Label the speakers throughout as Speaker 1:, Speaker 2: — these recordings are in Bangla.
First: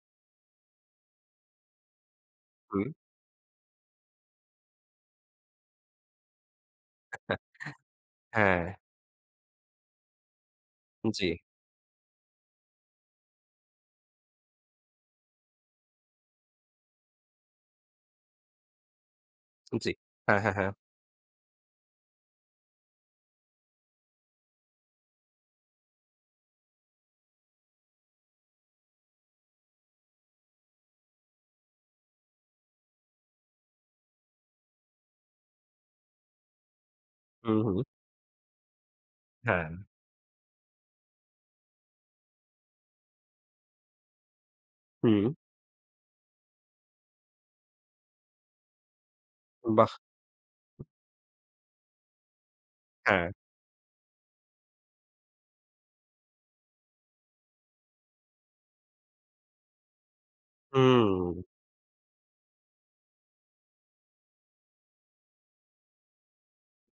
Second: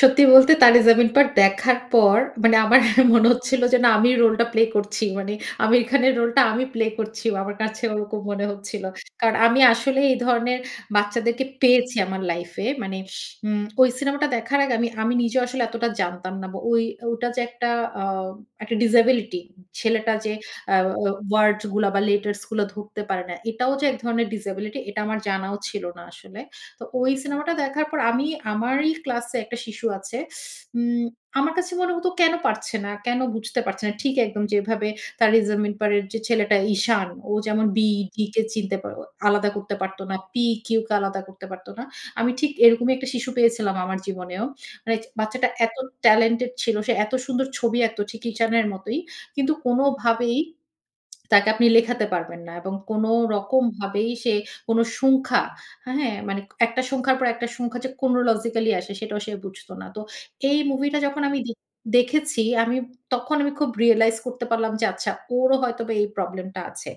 Speaker 1: সত্যি বলতে, Taare Zameen Par দেখার পর মানে আমার
Speaker 2: হু।
Speaker 1: মনে হচ্ছিল, যে না আমি রোল টা প্লে করছি। মানে আমির খানের রোলটা আমি প্লে করছি। আমার কাছে ওরকম মনে
Speaker 2: হ্যাঁ।
Speaker 1: হচ্ছিল। কারণ আমি আসলে এই ধরনের
Speaker 2: জ্বী।
Speaker 1: বাচ্চাদেরকে পেয়েছি আমার লাইফ এ। মানে উম ওই সিনেমাটা দেখার আগে আমি আমি নিজেও আসলে এতটা জানতাম না। ওই ওটা যে একটা আ একটা ডিসেবিলিটি
Speaker 2: জ্বি,
Speaker 1: ছেলেটা যে
Speaker 2: হ্যাঁ, হ্যাঁ, হ্যাঁ।
Speaker 1: আ আ ওয়ারডস গুলা, বা লেটার্স গুলা ধরতে পারে না। এটাও যে এক ধরনের ডিসেবিলিটি এটা আমার জানাও ছিল না আসলে। তো ওই সিনেমাটা দেখার পর আমি আমারই ক্লাস এ একটা শিশু আছে। উ আমার কাছে মনে হতো কেন পারছে না, কেন বুঝতে পারছে না। ঠিক একদম যেভাবে Taare Zameen Par যে ছেলেটা ঈশান। ও
Speaker 2: হু,
Speaker 1: যেমন
Speaker 2: হু।
Speaker 1: B D কে চিনতে পা আলাদা
Speaker 2: হ্যাঁ।
Speaker 1: করতে পারত না। P Q কে আলাদা করতে পারত না। আমি ঠিক এরকমই একটা শিশু পেয়েছিলাম আমার জীবনেও। মানে
Speaker 2: হুম।
Speaker 1: বাচ্চাটা এত টেলেন্টেড ছিল। সে এত সুন্দর ছবি আঁকতো ঠিক ঈশানের মতোই। কিন্তু
Speaker 2: বাহ!
Speaker 1: কোনভাবেই তাকে আপনি লেখাতে পারবেন না, এবং কোন
Speaker 2: হ্যাঁ।
Speaker 1: রকম ভাবেই সে কোন সংখ্যা, হ্যাঁ? মানে একটা সংখ্যার পর একটা সংখ্যা যে chronologically আসে সেটাও সে বুঝত না। তো এই মুভি টা যখন
Speaker 2: হুম।
Speaker 1: আমি দেখ দেখেছি, আমি তখন আমি খুব রিয়ালাইজ করতে পারলাম যে আচ্ছা ওরও হয়তোবা এই প্রবলেম টা আছে।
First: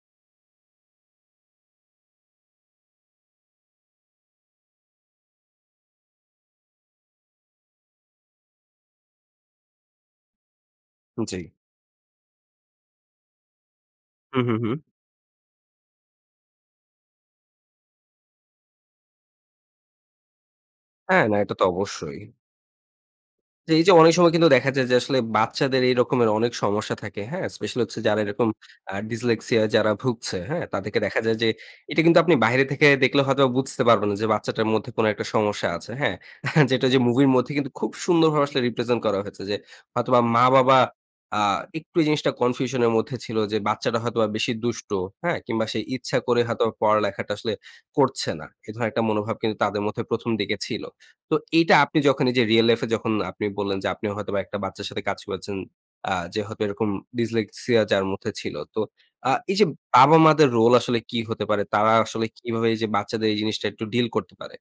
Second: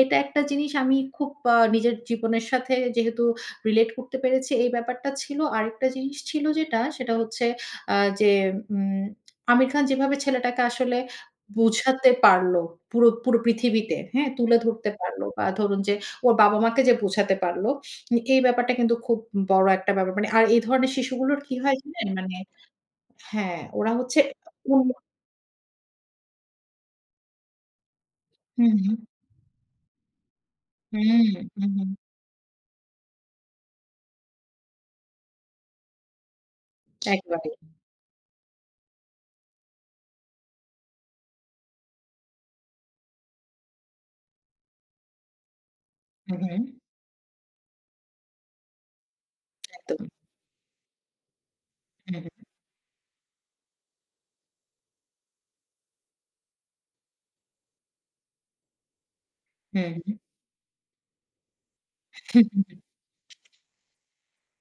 Speaker 1: এটা একটা জিনিস আমি খুব আ নিজের জীবনের সাথে যেহেতু রিলেট করতে পেরেছি। এই ব্যাপারটা ছিল। আরেকটা জিনিস ছিল যেটা, সেটা হচ্ছে আ যে উ আমির খান যেভাবে ছেলেটাকে আসলে
Speaker 2: জ্বী।
Speaker 1: বুঝাতে পারল। পুরো পুরো পৃথিবীতে, হ্যাঁ?
Speaker 2: হু, হু,
Speaker 1: তুলে
Speaker 2: হু।
Speaker 1: ধরতে পারল। বা ধরুন যে ওর বাবা মাকে যে বোঝাতে পারল। এই ব্যাপারটা কিন্তু খুব বড় একটা ব্যাপার। আর এই ধরনের
Speaker 2: হ্যাঁ, না,
Speaker 1: শিশুগুলোর কি
Speaker 2: এটা তো
Speaker 1: হয় জানেন?
Speaker 2: অবশ্যই।
Speaker 1: মানে হ্যাঁ,
Speaker 2: এই যে
Speaker 1: ওরা
Speaker 2: অনেক
Speaker 1: হচ্ছে
Speaker 2: সময় কিন্তু দেখা
Speaker 1: উ
Speaker 2: যায়, যে আসলে বাচ্চাদের এই রকমের অনেক সমস্যা থাকে। হ্যাঁ? স্পেশাল হচ্ছে যারা এরকম
Speaker 1: হুম,
Speaker 2: আ
Speaker 1: হুম।
Speaker 2: Dyslexia যারা ভুগছে, হ্যাঁ? তাদেরকে দেখা যায় যে
Speaker 1: হুম। হু।
Speaker 2: এটা কিন্তু আপনি বাইরে থেকে দেখলে হয়তো বুঝতে পারবেন, না যে বাচ্চাটার মধ্যে কোন একটা সমস্যা আছে। হ্যাঁ? যেটা যে মুভির মধ্যে
Speaker 1: একেবারেই।
Speaker 2: কিন্তু খুব সুন্দরভাবে আসলে রিপ্রেজেন্ট করা হয়েছে যে হয়তোবা মা বাবা আ একটু জিনিসটা কনফিউশন এর মধ্যে ছিল, যে বাচ্চাটা হয়তোবা বেশি দুষ্ট, হ্যাঁ? কিংবা সে ইচ্ছা
Speaker 1: হুম,
Speaker 2: করে
Speaker 1: হুম।
Speaker 2: হয়তো পড়ালেখাটা আসলে করছে না। এ ধরনের একটা মনোভাব কিন্তু তাদের মধ্যে
Speaker 1: একদম।
Speaker 2: প্রথম দিকে ছিল। তো এইটা আপনি যখন এই
Speaker 1: হুম।
Speaker 2: যে রিয়াল লাইফ এ যখন আপনি বললেন, যে আপনি হয়তোবা একটা বাচ্চার সাথে কাজ করেছেন আ যে হয়তো এরকম Dyslexia যার মধ্যে ছিল। তো আ এই যে বাবা
Speaker 1: হুম।
Speaker 2: মাদের রোল আসলে কি হতে পারে, তারা আসলে
Speaker 1: হুম।
Speaker 2: কিভাবে যে বাচ্চাদের এই জিনিসটা একটু ডিল করতে পারে?